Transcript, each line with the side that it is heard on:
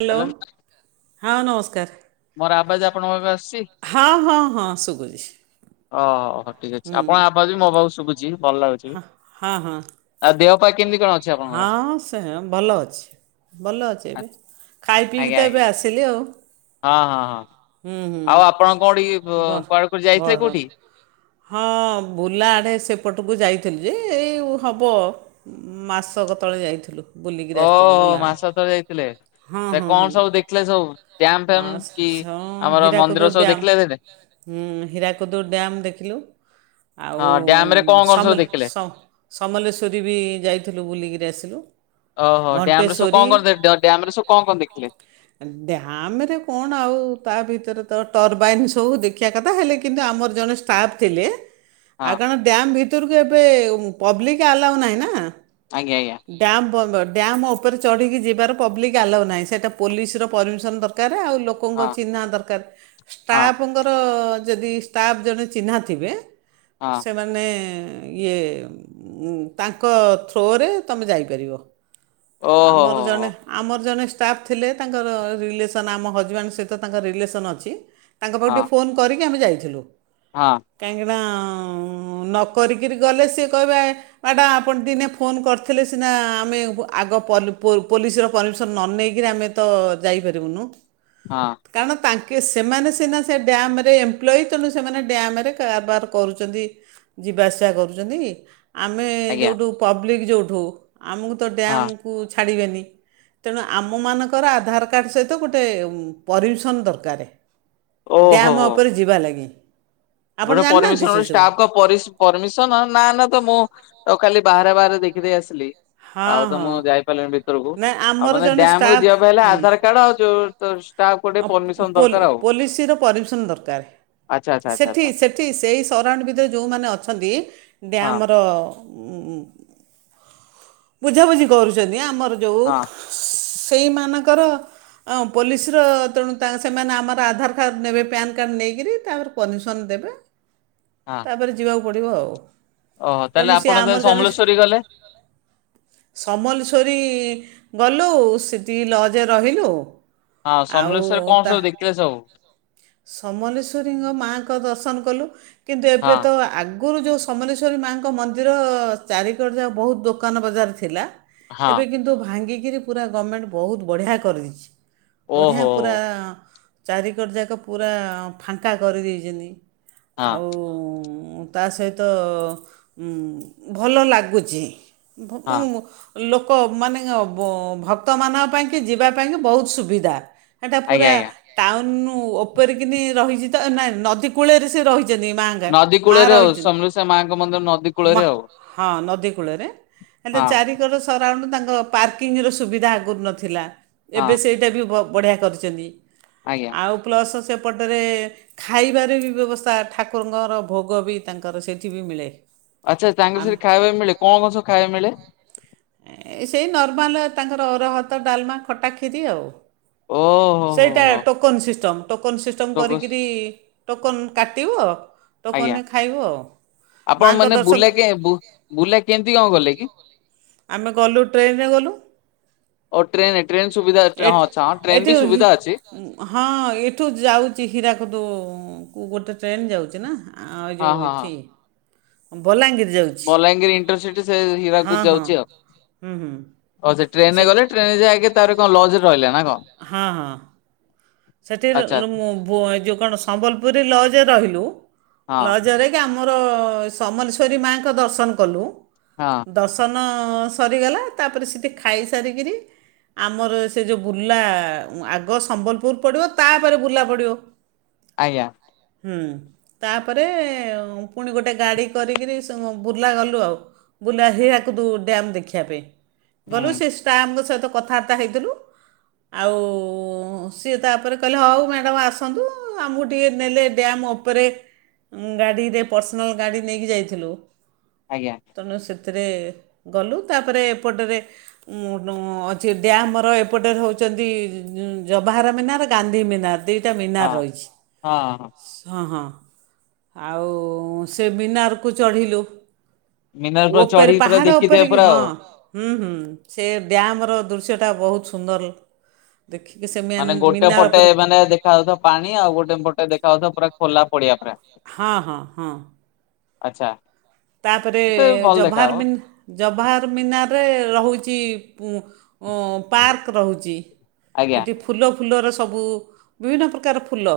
right: Hello ହଁ ନମସ୍କାର।
left: ମୋର ଆବାଜ ଆପଣଙ୍କୁ ଏବେ ଆସୁଚି।
right: ହଁ ହଁ ହଁ ଶୁଗୁଛି।
left: ଓହୋ ଠିକ୍ ଅଛି ଆପଣ ଆବାଜ ବି ମୋ ପାଖକୁ ଶୁଗୁଚି ଭଲ ଲାଗୁଚି
right: ହଁ ହଁ ଆଉ ଦେହ ପା
left: ଅଛି
right: କେମିତି କଣ
left: ଆପଣଙ୍କର?
right: ହଁ ସେ ଭଲ ଅଛି। ବଲ ଅଛି ଏବେ ଖାଇ ପିଇକି
left: ଆଜ୍ଞା
right: ତ
left: ଆଜ୍ଞା
right: ଏବେ ଆସିଲୁ ଆଉ।
left: ହଁ ହଁ ହଁ
right: ହୁଁ ହୁଁ।
left: ଆଉ ଆପଣ କୋଉଠି
right: ଗ
left: କୁଆଡ଼େ କୋଉଠି ଯାଇଥିଲେ
right: ଗରମ
left: କୋଉଠି?
right: ହଁ ବୁଲା ଆଡ଼େ ସେପଟକୁ ଯାଇଥିଲୁ ଯେ ଏଇ ହବ ଉଁ ମାସକ ତଳେ ଯାଇଥୁଲୁ।
left: ଓହୋ ମାସକ ତଳେ
right: ହଁ
left: ଯାଇଥିଲେ
right: ହଁ
left: କଣ
right: ହଁ
left: ସବୁ ଦେଖିଲେ ସବୁ ଡ୍ୟାମ୍
right: ହଁ
left: ଫ୍ୟାମ କି?
right: ହଁ
left: ଆମର
right: ହୀରାକୁଦ
left: ମନ୍ଦିର ସବୁ
right: ଡ୍ୟାମ୍
left: ଦେଖିଲେ ସେଠି?
right: ହୁଁ ହୀରାକୁଦୁ ଡ୍ୟାମ ଦେଖିଲୁ। ଆଉ
left: ହଁ ଡ୍ୟାମ ରେ କଣ କଣ ସବୁ
right: ସମି
left: ଦେଖିଲେ?
right: ସମ୍ ସମଲେଶ୍ୱରୀ ବି ଯାଇଥିଲୁ ବୁଲିକିରି ଆସିଲୁ।
left: ଓହୋ ଡ୍ୟାମରେ ସବୁ କଣ
right: ଘଣ୍ଟେଶ୍ୱରୀ
left: କଣ ଡ୍ୟାମରେ ସବୁ କଣ କଣ ଦେଖିଲେ?
right: ଡ୍ୟାମରେ କଣ ଆଉ ତା ଭିତରେ ତ ଟର୍ବାଇନ ସବୁ ଦେଖି ଖିଆ କଥା ହେଲେ କିନ୍ତୁ ଆମର ଜଣେ ଷ୍ଟାଫ ଥିଲେ।
left: ହଁ
right: ଆଉ କଣ ଡ୍ୟାମ୍ ଭିତରକୁ ଏବେ ପବ୍ଲିକ ଆଲାଉ ନାହିଁ ନା?
left: ଆଜ୍ଞ ଆଜ୍ଞା।
right: ଡ୍ୟାମ୍ ବନ୍ଦ୍ ଡ୍ୟାମ୍ ଉପରେ ଚଢ଼ିକି ଯିବାର ପବ୍ଲିକ୍ ଆଲାଉ ନାହିଁ ସେଇଟା ପୋଲିସର ପରିମିସନ ଦରକାର ଆଉ ଲୋକଙ୍କ
left: ହଁ
right: ଚିହ୍ନା ଦରକାର
left: ହଁ
right: ଷ୍ଟାଫଙ୍କ ତାଙ୍କର ଯଦି ଷ୍ଟାଫ୍ ଜଣେ ଚିହ୍ନା ଥିବେ
left: ହଁ
right: ସେମାନେ। ମାନେ ଇଏ ତାଙ୍କ ଥ୍ରୋରେ ତମେ ଯାଇପାରିବ।
left: ଓହୋ
right: ଆମର
left: ହୋ ହୋ
right: ଜଣେ ଆମର ଜଣେ ଷ୍ଟାପ୍। ଥିଲେ ତାଙ୍କର ରିଲେସନ୍ ଆମ ହଜବେଣ୍ଡ ସହିତ ତାଙ୍କର ରିଲେସନ୍ ଅଛି। ତାଙ୍କ ପାଖକୁ
left: ହଁ
right: ଟିକେ ଫୋନ୍ କରିକି ଆମେ ଯାଇଥିଲୁ।
left: ହଁ।
right: କାହିଁକିନା ନକରିକିରି ଗଲେ ସିଏ କହିବେ। ଏଟା ଆପଣ ଦିନେ ଫୋନ କରିଥିଲେ ସିନା ଆମେ ଆଗ ପଲ୍ ପୁ ପୋଲିସର ପରମିସନ ନ ନେଇକି। କିରେ ଆମେ ତ ଯାଇପାରିବୁନୁ।
left: ହଁ।
right: କାରଣ ତାଙ୍କେ ସେମାନେ ସିନା ସେ ଡ୍ୟାମରେ ଏମ୍ପ୍ଲଇ ତେଣୁ ସେମାନେ ଡ୍ୟାମରେ କାରବାର କରୁଛନ୍ତି। ଯିବା ଆସିବା କରୁଛନ୍ତି ଆମେ
left: ଆଜ୍ଞା
right: ଯେଉଁଠୁ ପବ୍ଲିକ୍ ଯୋଉଠୁ ଆମକୁ ତ
left: ହଁ।
right: ଡ୍ୟାମ୍। ଛାଡ଼ିବେନି ତେଣୁ ଆମ। ଆମମାନଙ୍କର ଆଧାର କାର୍ଡ଼ ସହିତ ଗୋଟେ ପରିମିସନ୍ ଦରକାର
left: ଓହୋ
right: ଡ୍ୟାମ୍ ଅପ୍।
left: ହୋ
right: ଉପରେ ଯିବା ଲାଗି। ଆପଣ
left: ଗୋଟେ
right: ଜାଣିନାହାନ୍ତି
left: ପରିମିସନ ହଉଛି
right: ସେସବୁ
left: ଷ୍ଟାପ୍ କପ୍। ପରିସି ପରିମିସନ ନା, ନା ତ ମୁଁ ଖାଲି ବାହାରେ, ବାହାରେ ଦେଖିଦେଇ ଆସିଲି।
right: ହଁ
left: ଆଉ ତ
right: ହଁ
left: ମୁଁ ଯାଇପାରିଲିିନି ଭିତରକୁ
right: ନାଇଁ
left: ଆଉ
right: ଆମର
left: ମାନେ
right: ଜଣେ
left: ଡ୍ୟାମ୍ କୁ
right: ଷ୍ଟାଫ୍
left: ଯିବା ପାଇଁ ହେଲେ
right: ହୁଁ
left: ଆଧାର କାର୍ଡ ଆଉ ଯୋଉ। ଭିତର ଷ୍ଟାପ୍ ଗୋଟେ
right: ଆଉ
left: ପରିମିସନ
right: ପୋଲି-
left: ଦରକାର ଆଉ
right: ପୋଲିସର ପରମିସନ୍ ଦରକାର
left: ଆଚ୍ଛା, ଆଚ୍ଛା, ଆଚ୍ଛା।
right: ସେଠି ସେଠି ସେଇ ସରାଉଣ୍ଡ ଭିତରେ ଯେଉଁମାନେ ଅଛନ୍ତି
left: ହଁ
right: ଡ୍ୟାମ୍ ର। ଉଁ ଉଁ ବୁଝାବୁଝି କରୁଛନ୍ତି ଆମର ଯୋଉ।
left: ହଁ
right: ସେଇମାନଙ୍କର ଅ ପୋଲିସି। କ୍ଷ୍ୟୁଦ୍ର ତେଣୁ ତା ସେମାନେ ଆମର ଆଧାର କାର୍ଡ଼ ନେବେ ପ୍ୟାନ୍ କାର୍ଡ଼ ନେଇକରି ତାପରେ ପରିମିସନ ଦେବେ।
left: ହଁ।
right: ତାପରେ ଯିବାକୁ ପଡିବ ଆଉ।
left: ଓହୋ ତାହେଲେ
right: ତେଣୁ ସିଏ
left: ଆପଣ
right: ଆମର
left: ତାହେଲେ
right: ଜଣେ
left: ସମଲେଶ୍ୱରୀ ଗଲେ।
right: ସମଲେଶ୍ୱରୀ ଗଲୁ ସେଠି ଲଜ ରେ ରହିଲୁ।
left: ହଁ
right: ଆଉ
left: ସମଲେଶ୍ଵରରେ କ'ଣ
right: ତା
left: ସବୁ ଦେଖିଲେ ସବୁ।
right: ସମଲେଶ୍ୱରୀଙ୍କ ମାଆଙ୍କ ଦର୍ଶନ କଲୁ କିନ୍ତୁ
left: ହଁ
right: ଏବେ ତ ଆଗ। ଆଗୁରୁ ଯୋଉ ସମଲେଶ୍ୱରୀ ମାଙ୍କ ମନ୍ଦିର ଚାରିିକଡ଼ ଯାକ ବହୁତୁ ଦୋକାନ ବଜାର ଥିଲା।
left: ହଁ
right: ଏବେ କିନ୍ତୁ ଭାଙ୍ଗିକିରି ପୁରା ଗଭର୍ଣ୍ଣମେଣ୍ଟ ବହୁତୁ ବଢିଆ କରିଦେଇଛି। ବଢ଼ିଆ
left: ଓହୋ
right: ପୁରା ଚାରି କରଯାକ ପୁରା ଫାଙ୍କା କରିଦେଇଛନ୍ତି।
left: ହଁ
right: ଆଉ ତା ସହିତ ଭଲ ଲାଗୁଛି।
left: ହଁ
right: ଭକୁ ମୁଁ। ଲୋକ ମାନେ ଭକ୍ତମାନଙ୍କ ପାଇଁକି ଯିବା ପାଇଁକି ବହୁତୁ ସୁବିଧା। ଏଟା
left: ଆଜ୍ଞା
right: ପୁରା।
left: ଆଜ୍ଞା।
right: ଟାଉନୁ ଓପରି କିିନି ରହିଛି ତ ନା ନଦୀ କୂଳରେ ସେ ରହିଛନ୍ତି ମା। ଯା
left: ନଦୀ
right: ମା
left: କୂଳରେ ଆଉ
right: ରହିଛ
left: ସମଲେଶ୍ୱରୀ ମାଙ୍କ ମନ୍ଦିର ନଦୀ କୂଳରେ
right: ମା
left: ଆଉ
right: ହଁ ନଦୀ କୂଳରେ। ହେଲେ
left: ହଁ
right: ଚାରି। ତାଙ୍କର ସରାଉଣ୍ଡୁ ପାର୍କିଙ୍ଗ ର ସୁବିଧା ଆଗୁରୁ ନଥିଲା
left: ହଁ
right: ଏବେ ସେଇଟା ବି ବଢ଼ିଆ କରିଛନ୍ତି
left: ଆଜ୍ଞା।
right: ଆଉ ପ୍ଲସ୍ ସେପଟରେ। ଖାଇବାରେ ବି ବ୍ୟବସ୍ଥା ଠାକୁରଙ୍କର ଭୋଗ ବି ତାଙ୍କର ସେଇଠି ବି ମିଳେ।
left: ଆଚ୍ଛା ତାଙ୍କର
right: ଆମେ
left: ସେଠି ଖାଇବା ପାଇଁ ମିଳେ କ'ଣ କ'ଣ ସବୁ ଖାଇବା ମିଳେ।
right: ସେଇ ନର୍ମାଲ ତାଙ୍କର ଅରୁଆ ଭାତ, ଡାଲମା, ଖଟା, ଖିରି ଆଉ।
left: ଓ।
right: ସେଇଟା ଟୋକନ ସିଷ୍ଟମ ଟୋକନ ସିଷ୍ଟମ
left: ତ ବସ୍
right: କରିକିରି ଟୋକନ କାଟିବ।
left: ଆଜ୍ଞା
right: ଟୋକନରେ ଖାଇବ ଆଉ
left: ଆପଣ
right: ମାଆଙ୍କ
left: ମାନେ
right: ଦର୍ଶନ
left: ବୁଲା କେ ବୁଲା କେମିତି କଣ ଗଲେ କି?
right: ଆମେ ଗଲୁ ଟ୍ରେନରେ ଗଲୁ।
left: ଓ ଟ୍ରେନ ଟ୍ରେନ ସୁବିଧା ହଁ ଅଛ।
right: ଏଇଠି ହଁ ଏଇଠୁ ଯାଉଛି ହୀରାକୁଦ କୁ ଗୋଟେ ଟ୍ରେନ୍ ଯାଉଛି ନା। ଆ
left: ହଁ
right: ଯେଉଁ
left: ହଁ ହଁ
right: ଏଠି ବଲାଙ୍ଗୀର ଯାଉ
left: ବଲାଙ୍ଗୀର ଇଣ୍ଟରସିଟି ସେ ହୀରାକୁଦ
right: ହଁ
left: ଯାଉଛି ଆଉ।
right: ହୁଁ ହୁଁ
left: ଓ ସେ ଟ୍ରେନରେ ଗଲେ ଟ୍ରେନରେ ଯାଇକି ତାପରେ କଣ ଲର୍ଜ ରହିଲେ ନା କଣ
right: ହଁ ହଁ। ସେଠି
left: ଆଚ୍ଛା
right: ଯେଉ କଣ ସମ୍ବଲପୁରରେ ଲର୍ଜରେ ରହିଲୁ
left: ହଁ।
right: ଲର୍ଜରେ ଆମର ସମଲେଶ୍ଵରୀ ମାଆ ଙ୍କ ଦର୍ଶନ କଲୁ।
left: ହଁ।
right: ଦର୍ଶନ ସରିଗଲା ତାପରେ ସେଠି ଖାଇସାରିକିରି ଆମର ସେ ଯେଉ ବୁର୍ଲା ଆଗ ସମ୍ବଲପୁ ର ପଡ଼ିବ ତାପରେ ବୁର୍ଲା ପଡ଼ିବ।
left: ଆଜ୍ଞା।
right: ହୁଁ। ତାପରେ ପୁଣି ଗୋଟେ ଗାଡ଼ି କରିକିରି ସ୍ ବୁର୍ଲା ଗଲୁ ଆଉ। ବୁର୍ଲା ହୀରାକୁଦ ଡ୍ୟାମ୍ ଦେଖିବା ପାଇଁ। ଗଲୁ
left: ହୁଁ
right: ସେ ଷ୍ଟାପ ଙ୍କ ସହିତ କଥାବାର୍ତ୍ତା ହେଇଥିଲୁ। ଆଉ ସିଏ ତାପରେ କହିଲେ ହଉ ମ୍ୟାଡ଼ମ୍ ଆସନ୍ତୁ ଆମକୁ ଟିକିଏ ନେଲେ ଡ୍ୟାମ୍ ଉପରେ ଗାଡ଼ିରେ ପର୍ସନାଲ୍ ଗାଡ଼ି ନେଇକି ଯାଇଥିଲୁ।
left: ଆଜ୍ଞା।
right: ତେଣୁ ସେଥିରେ ଗଲୁ ତାପରେ ଏପଟରେ ଉ ଅଛି ଡ୍ୟାମ ର ଏପଟରେ ହଉଛନ୍ତି ଜବାହାର ମିନାର ଗାନ୍ଧୀ ମିନାର ଦୁଇଟା ମିନାର
left: ହଁ
right: ରହିଛି
left: ହଁ ହଁ।
right: ହଁ ହଁ। ଆଉ ସେ ମିନାରକୁ ଚଢ଼ିଲୁ।
left: ମିନାର ପୁରା
right: ଉପରେ
left: ଚଢିକି ପୁରା
right: ପାହାଡ
left: ଦେଖିଥିବେ
right: ଉପରେ କି
left: ପୁରା
right: ହଁ।
left: ଆଉ।
right: ହୁଁ ହୁଁ ସେ ଡ୍ୟାମ୍ ର ଦୃଶ୍ୟଟା ବହୁତ ସୁନ୍ଦର ଦେଖି ସେ ମ୍ୟାନ ମିନାର ଉପର କୁ
left: ଦେଖାଯାଉଥିବ ପାଣି ଆଉ ଗୋଟେ ପଟେ ଦେଖାଯାଉଥିବ ପୁରା ଖୋଲା ପଡିଆ ପୁରା।
right: ହଁ ହଁ ହଁ।
left: ଆଛା।
right: ତାପରେ ଜବାହାର ବିନ୍ ଜବାହାର ମିନାରରେ ରହୁଛି ପୁଁ ଉଁ ପାର୍କ ରହୁଛି।
left: ଆଜ୍ଞା
right: ସେଠି ଫୁଲ ଫୁଲର ସବୁ ବିଭିନ୍ନ ପ୍ରକାର ଫୁଲ।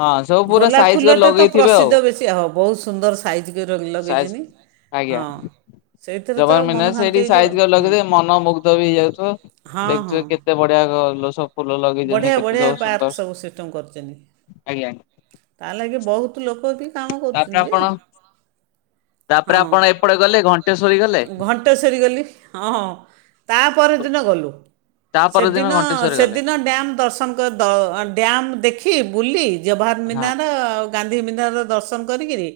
left: ହଁ ସବୁ ପୁରା
right: ଗୋଲାପ
left: ସାଇଜ
right: ଫୁଲ
left: କରି
right: ଟା ତ
left: ଲଗେଇଥିବେ
right: ପ୍ରସିଦ୍ଧ ବେଶି ଆଉ ହ ବହୁତ ସୁନ୍ଦର ସାଇଜ କରି ଲଗେଇ ହଁ। ସେଇଥିରେ ତ
left: ଜବାହାର
right: ମନ
left: ମିନାର
right: ଶାନ୍ତି
left: ସେଇଠି
right: ହେଇଯିବ
left: ସାଇଜି କରି
right: ହୁଁ
left: ଲଗେଇ ଥିବେ ମନମୁଗ୍ଧ ବି ହେଇଯାଉଥିବ
right: ହଁ ହଁ।
left: ଦେଖୁଥିବ କେତେ କେତେ ବଢିଆ ଗଛ ସବୁ ଫୁଲ
right: ବଢ଼ିଆ
left: ଲଗେଇଛନ୍ତି କେତେ
right: ବଢ଼ିଆ
left: ସବୁ
right: ପାର୍କ
left: ସୁନ୍ଦର
right: ସବୁ କରିଛନ୍ତି।
left: ଆଜ୍ଞା।
right: ତା ଲାଗି ବହୁତ ଲୋକ ବି କାମ
left: ତାପରେ
right: କରୁଛନ୍ତି ଯେ
left: ଆପଣ ତାପରେ
right: ହଁ।
left: ଆପଣ ଏପଟେ ଗଲେ ଘଣ୍ଟେଶ୍ଵରୀ ଗଲେ?
right: [unintelligible] ତା ପର ଦିନ ଗଲୁ।
left: ତା ପରଦିନ
right: ସେଦିନ
left: ଘଣ୍ଟେଶ୍ଵରୀ
right: ସେ
left: ଗଲେ।
right: ଡ୍ୟାମ୍ ଦର୍ଶନ କରି ଦ ଡ୍ୟାମ୍ ଦେଖି ବୁଲି ଜବାହାର
left: ହଁ
right: ମିନାର ଗାନ୍ଧୀ ମିିନ୍ଧାରାର ଦର୍ଶନ କରିକିରି,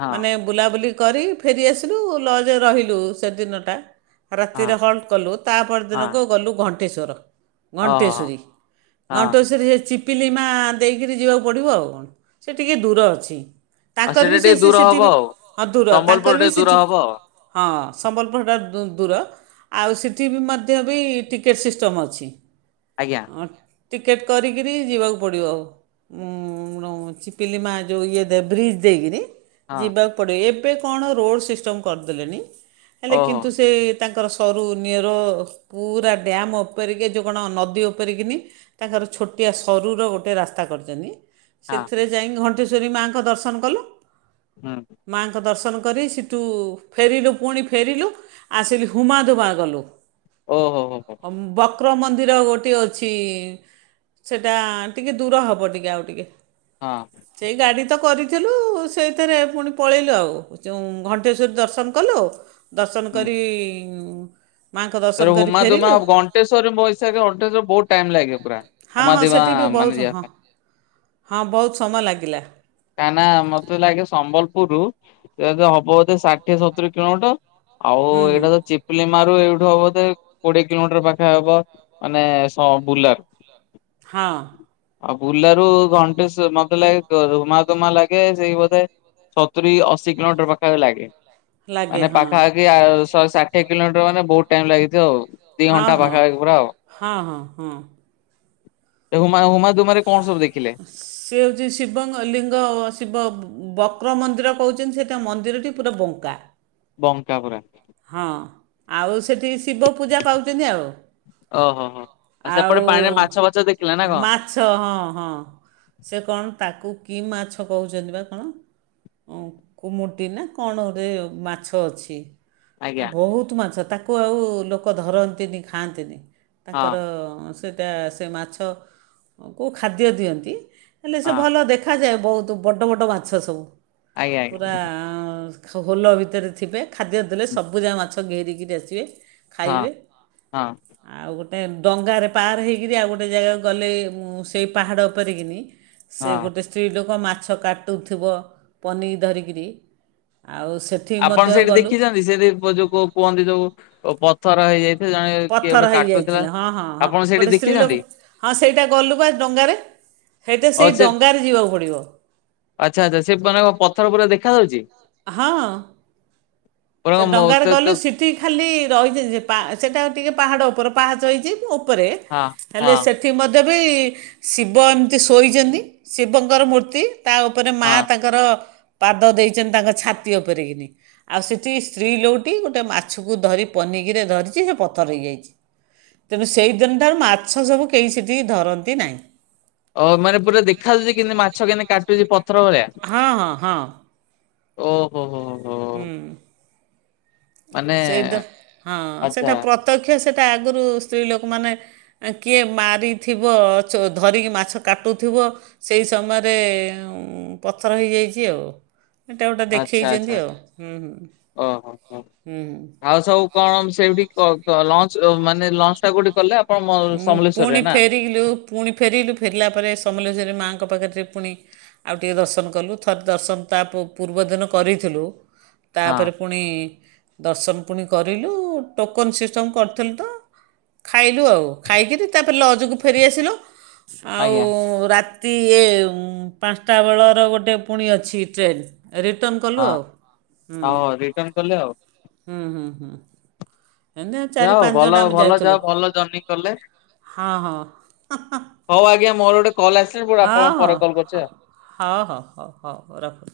left: ହଁ
right: ମାନେ ବୁଲାବୁଲି କରି ଫେରିଆସିଲୁ ଲଜ୍ ରହିଲୁ ସେଦିନଟା।
left: ହଁ
right: ରାତିରେ ହଲ୍ଟ କଲୁ
left: ହଁ
right: ତାପଦିନକୁ ଗଲୁ ଘଣ୍ଟେଶ୍ୱର।
left: ଓହୋ ହଁ
right: ଘଣ୍ଟେଶ୍ୱରୀ। ଘଣ୍ଟେଶ୍ୱରୀ ରେ ଚି ପିପିଲି ମା ଦେଇକିରି ଯିବାକୁ ପଡ଼ିବ ଆଉ, ସେ ଟିକିଏ ଦୂର ଅଛି।
left: ଆଉ
right: ତାଙ୍କର ବି
left: ସେଇଟା
right: ସେ
left: ଟିକେ ଦୂର ହବ
right: ଶିଶିଟିବି
left: ଆଉ।
right: ହଁ ଦୂର,
left: ସମ୍ବଲପୁର
right: ତାଙ୍କର ବି
left: ଟିକେ ଦୂର
right: ସିଠି
left: ହବ
right: ହଁ ସମ୍ବଲପୁରଟା ଠୁ ଦୂର। ଆଉ ସେଠି ବି ମଧ୍ୟ ବି ଟିକେଟ୍ ସିଷ୍ଟମ୍ ଅଛି।
left: ଆଜ୍ଞା।
right: ହଁ ଟିକେଟ୍ କରିକରି ଯିବାକୁ ପଡ଼ିବ ଆଉ। ମୁଁ ଚିପିଲି ମା ଯୋଉ ଇଏ ବ୍ରିଜ୍ ଦେଇକିରି।
left: ହଁ
right: ଯିବାକୁ ପଡ଼ିବ। ଏବେ କଣ ରୋଡ଼ ସିଷ୍ଟମ କରିଦେଲେଣିି ହେଲେ
left: ଓହୋ
right: କିନ୍ତୁ ସେ ତାଙ୍କର ସରୁ ନ୍ୟୁର ପୁରା ଡ୍ୟାମ୍ ଉପରକୁ ଯଉ କଣ ଉପରେକିନି ତାଙ୍କର ଛୋଟିଆ ସରୁର ଗୋଟେ ରାସ୍ତା କରିଛନ୍ତି।
left: ହଁ
right: ସେଥିରେ ଯାଇଙ୍କି ଘଟେଶ୍ୱରୀ ମାଆଙ୍କ ଦର୍ଶନ କଲୁ।
left: ହୁଁ।
right: ମାଆଙ୍କ ଦର୍ଶନ କରି ସେଠୁ ଫେରିଲୁ ପୁଣି ଫେରିଲୁ ଆସିଲି ହୁମା ଧୁମା ଗନ।
left: ଓ ହୋ ହୋ ହୋ।
right: ବକ୍ରମନ୍ଦିର ଗୋଟେ ସେଠି ଅଛି ସେଟା ଟିକେ ଦୂର ହବ ଟିକେ ଆଉ ଟିକେ।
left: ହଁ।
right: ସେଇ ଗାଡି ତ କରିଥିଲୁ ସେଇଥିରେ ପୁଣି ପଳେଇଲୁ ଆଉ। ଯୋଉ ଘଣ୍ଟେଶ୍ୱରି ଦର୍ଶନ କଲୁ ଦର୍ଶନ
left: ହୁଁ।
right: କରି ମାଆଙ୍କ ଦର୍ଶନ କରି ଫେରିଲୁ।
left: ଘଣ୍ଟେଶ୍ୱରୀ ବୈଶାଖୀ ଅଧିକ ବୋହୁତ୍ ଟାଇମ୍ ଲାଗେ ପୁରା।
right: ହଁ ହଁ
left: ହୁଦିବା
right: ସେଠି ବି
left: ମାନେ
right: ବହୁତ
left: ଯିବା
right: ହଁ
left: ପାଇଁ।
right: ହଁ ବୋହୁତ୍ ସମୟ ଲାଗିଲା।
left: କାହିଁ ନା ମତେ ଲାଗେ ସମ୍ବଲପୁର ରୁ ହବ ବୋଧେ ଷାଠିଏ ସତୁରି କିଲୋମିଟର। ଆଉ
right: ହୁଁ ହୁଁ
left: ଏଇଟା ତ ଚିପଲି ମାରୁ ଏଇଠୁ ହବ ଯେ କୋଡିଏ କିଲୋମିଟର ପାଖା ହବ। ମାନେ ସ ବୁର୍ଲା।
right: ହଁ।
left: ଆଉ ବୁର୍ଲା ରୁ ଘଣ୍ଟେସ୍ଵ-ମତେ ଲାଗେ [unintelligible] ମା ଲାଗେ ସେଇ ବୋଧେ ସତୁରି ଅଶୀ କିଲୋମିଟର ପାଖା ପାଖି ଲାଗେ।
right: ଲାଗେ
left: ମାନେ
right: ହଁ
left: ପାଖାପାଖି ଆଉ ଶହେ ଷାଠିଏ କିଲୋମିଟର ମାନେ ବୋହୁତ୍ ଟାଇମ୍ ଲାଗିଥିବ ଆଉ। ଦି
right: ହଁ
left: ଘଣ୍ଟା ପାଖାପାଖି ପୁରା ଆଉ।
right: ହଁ ହଁ ହଁ ହଁ
left: ଏ ହୁମା ହୁମା ଦୁମାରେ କଣ ସବୁ ଦେଖିଲେ?
right: ସେ ହଉଛି ଶିବଙ୍କ ଲିଙ୍ଗ ଶିବ ବକ୍ର ମନ୍ଦିର କହୁଛନ୍ତି ସେଟା ମନ୍ଦିରଟି ପୁରା ବଙ୍କା।
left: ବଙ୍କା ପରା।
right: ହଁ ଆଉ ସେଇଠି ଶିବ ପୂଜା ପାଉଛନ୍ତି ଆଉ।
left: ଓହୋ ହୋ ସେପଟେ
right: ଆଉ
left: ପାଣିରେ ମାଛ ଫାଛ ଦେଖିଲେ ନା କଣ?
right: ମା ମାଛ ହଁ ହଁ ସେ କଣ ତାକୁ କି ମାଛ କହୁଛନ୍ତି ବା କଣ? କୁମୁଟି ନା କଣ ଗୋଟେ ମାଛ ଅଛି?
left: ଆଜ୍ଞା
right: ବହୁତ୍ ମାଛ ତାକୁ ଆଉ ଲୋକ ଧରନ୍ତିନି ଖାଆନ୍ତିନି ତାଙ୍କର
left: ହଁ
right: ସେଟା ସେ ମାଛକୁ ଖାଦ୍ୟ ଦିଅନ୍ତି ହେଲେ ସେ
left: ହଁ
right: ଭଲ ଦେଖ୍ ଦେଖାଯାଉ ବହୁତ୍ ବଡ଼ ବଡ଼ ମାଛ ସବୁ
left: ଆଜ୍ଞା ଆଜ୍ଞା
right: ପୁରା। ହୋଲ ଭିତରେ ଥିବେ ଖାଦ୍ୟ ଦେଲେ ସବୁ ଯାଏ ମାଛ ଘେରିକିରି ଆସିବେ।
left: ହଁ
right: ଖାଇବେ।
left: ହଁ
right: ଆଉ ଗୋଟେ ଡଙ୍ଗାରେ ପାର ହେଇକରି ଆଉ ଗୋଟେ ଜାଗାକୁ ଗଲେ ସେଇ ପାହାଡ଼ ଉପରେକିନି ସେ
left: ହଁ
right: ଗୋଟେ ସ୍ତ୍ରୀ ଲୋକ ମାଛ କାଟୁଥୁବ ପନିକି ଧରିକିରି ଆଉ ସେ
left: ଆପଣ ସେଇଠି ଦେଖିଚନ୍ତି ସେଠି ଯୋ କୋଉ କୁହନ୍ତି ଯୋଉ ପଥର ହେଇଯାଇଥାଏ ଜଣେ କିଏ ଗୋଟେ
right: ପଥର
left: କାଟୁଥିଲା
right: ହେଇଯାଇଥିଲେ ହଁ ହଁ ହଁ
left: ଆପଣ ସେଇଠି
right: ଗୋଟେ
left: ଦେଖିଛନ୍ତି?
right: ସ୍ତ୍ରୀଲୋକ ହଁ ସେଇଟା ଗଲୁବା ଡଙ୍ଗାରେ। ହେଇଟା
left: ହଉ
right: ସେଇ
left: ସେ
right: ଡଙ୍ଗାରେ ଯିବାକୁ ପଡ଼ିବ।
left: ଆଚ୍ଛା ଆଚ୍ଛା ସେ ମାନେ ପଥର ପୁରା ଦେଖାଯାଉଛି?
right: ହଁ।
left: ପୁରା
right: ସେ
left: କଣ ମୋ
right: ଡଙ୍ଗାରେ
left: ତ କ
right: ଗଲୁ ସିପ୍ ଟି ଖାଲି ରହିଯି ଯେ ସେଟା ଟିକେ ପାହାଡ ଉପରେ ପାହାଚ ହେଇଛି ଉପରେ
left: ହଁ
right: ହେଲେ
left: ହଁ
right: ସେ ସେ ମଧ୍ୟ ବି ଶିବ ଏମିତି ଶୋଇଚନ୍ତି ଶିବଙ୍କର ମୂର୍ତ୍ତି। ତା ଉପରେ ମା
left: ହଁ
right: ତାଙ୍କର ପାଦ ଦେଇଚନ୍ତି ତାଙ୍କ ଛାତି ଉପରେକିିନି ଆଉ ସେ ଟି ସ୍ତ୍ରୀ ଲୋକଟି ଗୋଟେ ମାଛକୁ ଧରି ପନିକିରେ ଧରିଛି ସେ ପଥର ହେଇଯାଇଛି। ତେବେ ସେହିଦିନି ଠାରୁ ମାଛ ସବୁ କେହି ସେଠି ଧରନ୍ତି ନାହିଁ।
left: ଓ ମାନେ ପୁରା ଦେଖାଯାଏ କେମତି ମାଛ କେମତି କାଟୁଛି ପ
right: ହଁ ହଁ ହଁ।
left: ଓ ହୋ ହୋ ହୋ ହୋ।
right: ସେଇ ହଁ
left: ଆଚ୍ଛା
right: ସେଇଟା ପ୍ରତ୍ୟକ୍ଷ ସେଇଟା ଆଗରୁ ସ୍ତ୍ରୀ ଲୋକମାନେ କିଏ ମାରିଥିବ ଧରିକି ମାଛ କାଟୁଥୁବ। ସେଇ ସମୟରେ ପଥର ହେଇଯାଇଛି ଆଉ ଏଟା ଗୋଟେ ଦେଖେଇଛନ୍ତି ଆଉ। [inaudible]
left: ଓ ହୋ ହଁ।
right: ହୁଁ।
left: ଆଉ ସବୁ କଣ ସେଇଠି କ କ ଲଞ୍ଚ ମାନେ ଲଞ୍ଚ ଟା କୋଉଠି କଲେ? କ ମ ସମଲେଶ୍ୱର ରେ ନା?
right: ଠିକୁଲୁ ପୁଣି ଫେରିଲୁ ଫେରିଲା ପରେ ସମଲେଶ୍ୱରୀ ମାଙ୍କ ପାଖରେ ପୁଣି ଆଉ ଟିକେ ଦର୍ଶନ କଲୁ ଥରେ ଦର୍ଶନ ତା ପୂର୍ବ ଦିନ କରିଥିଲୁ
left: ହଁ।
right: ତାପରେ ପୁଣି ଦର୍ଶନ ପୁଣି କରିଲୁ ଟୋକନ ସିଷ୍ଟମ୍ କରିଥିଲୁ ତ। ଖାଇଲୁ ଆଉ ଖାଇକିରି ତାପରେ ଲଜକୁ ଫେରିଆସିଲୁ ଆଉ
left: ଆଜ୍ଞା
right: ରାତ୍ ତି ଇଏ ପାଞ୍ଚଟା ବେଳର ଗୋଟେ ପୁଣି ଅଛି ଟ୍ରେନ୍। ରିଟର୍ଣ କଲୁ
left: ହଁ
right: ଆଉ ହୁଁ
left: ହଉ ରିଟର୍ଣ କଲେ ଆଉ।
right: ହୁଁ ହୁଁ ହୁଁ ଏମିତି
left: ଯା
right: ଚାରି
left: ହଉ
right: ପାଞ୍ଚ ଜଣ
left: ଭଲ
right: ଆମେ
left: ଭଲ
right: ଯାଇଥିଲୁ
left: ଯାଅ ଭଲ ଜର୍ନିଂ କଲେ।
right: ହଁ ହଁ
left: ହଉ ଆଜ୍ଞ ମୋରୋ ଟେ କଲ ଆସିଲି ମୁଁ ଆପଣକୁ
right: ହଁ
left: ପରେ କଲ
right: ହଁ
left: କରୁଚି ଆଉ।
right: ହଁ ହଉ ହଉ ହଉ ରଖୁ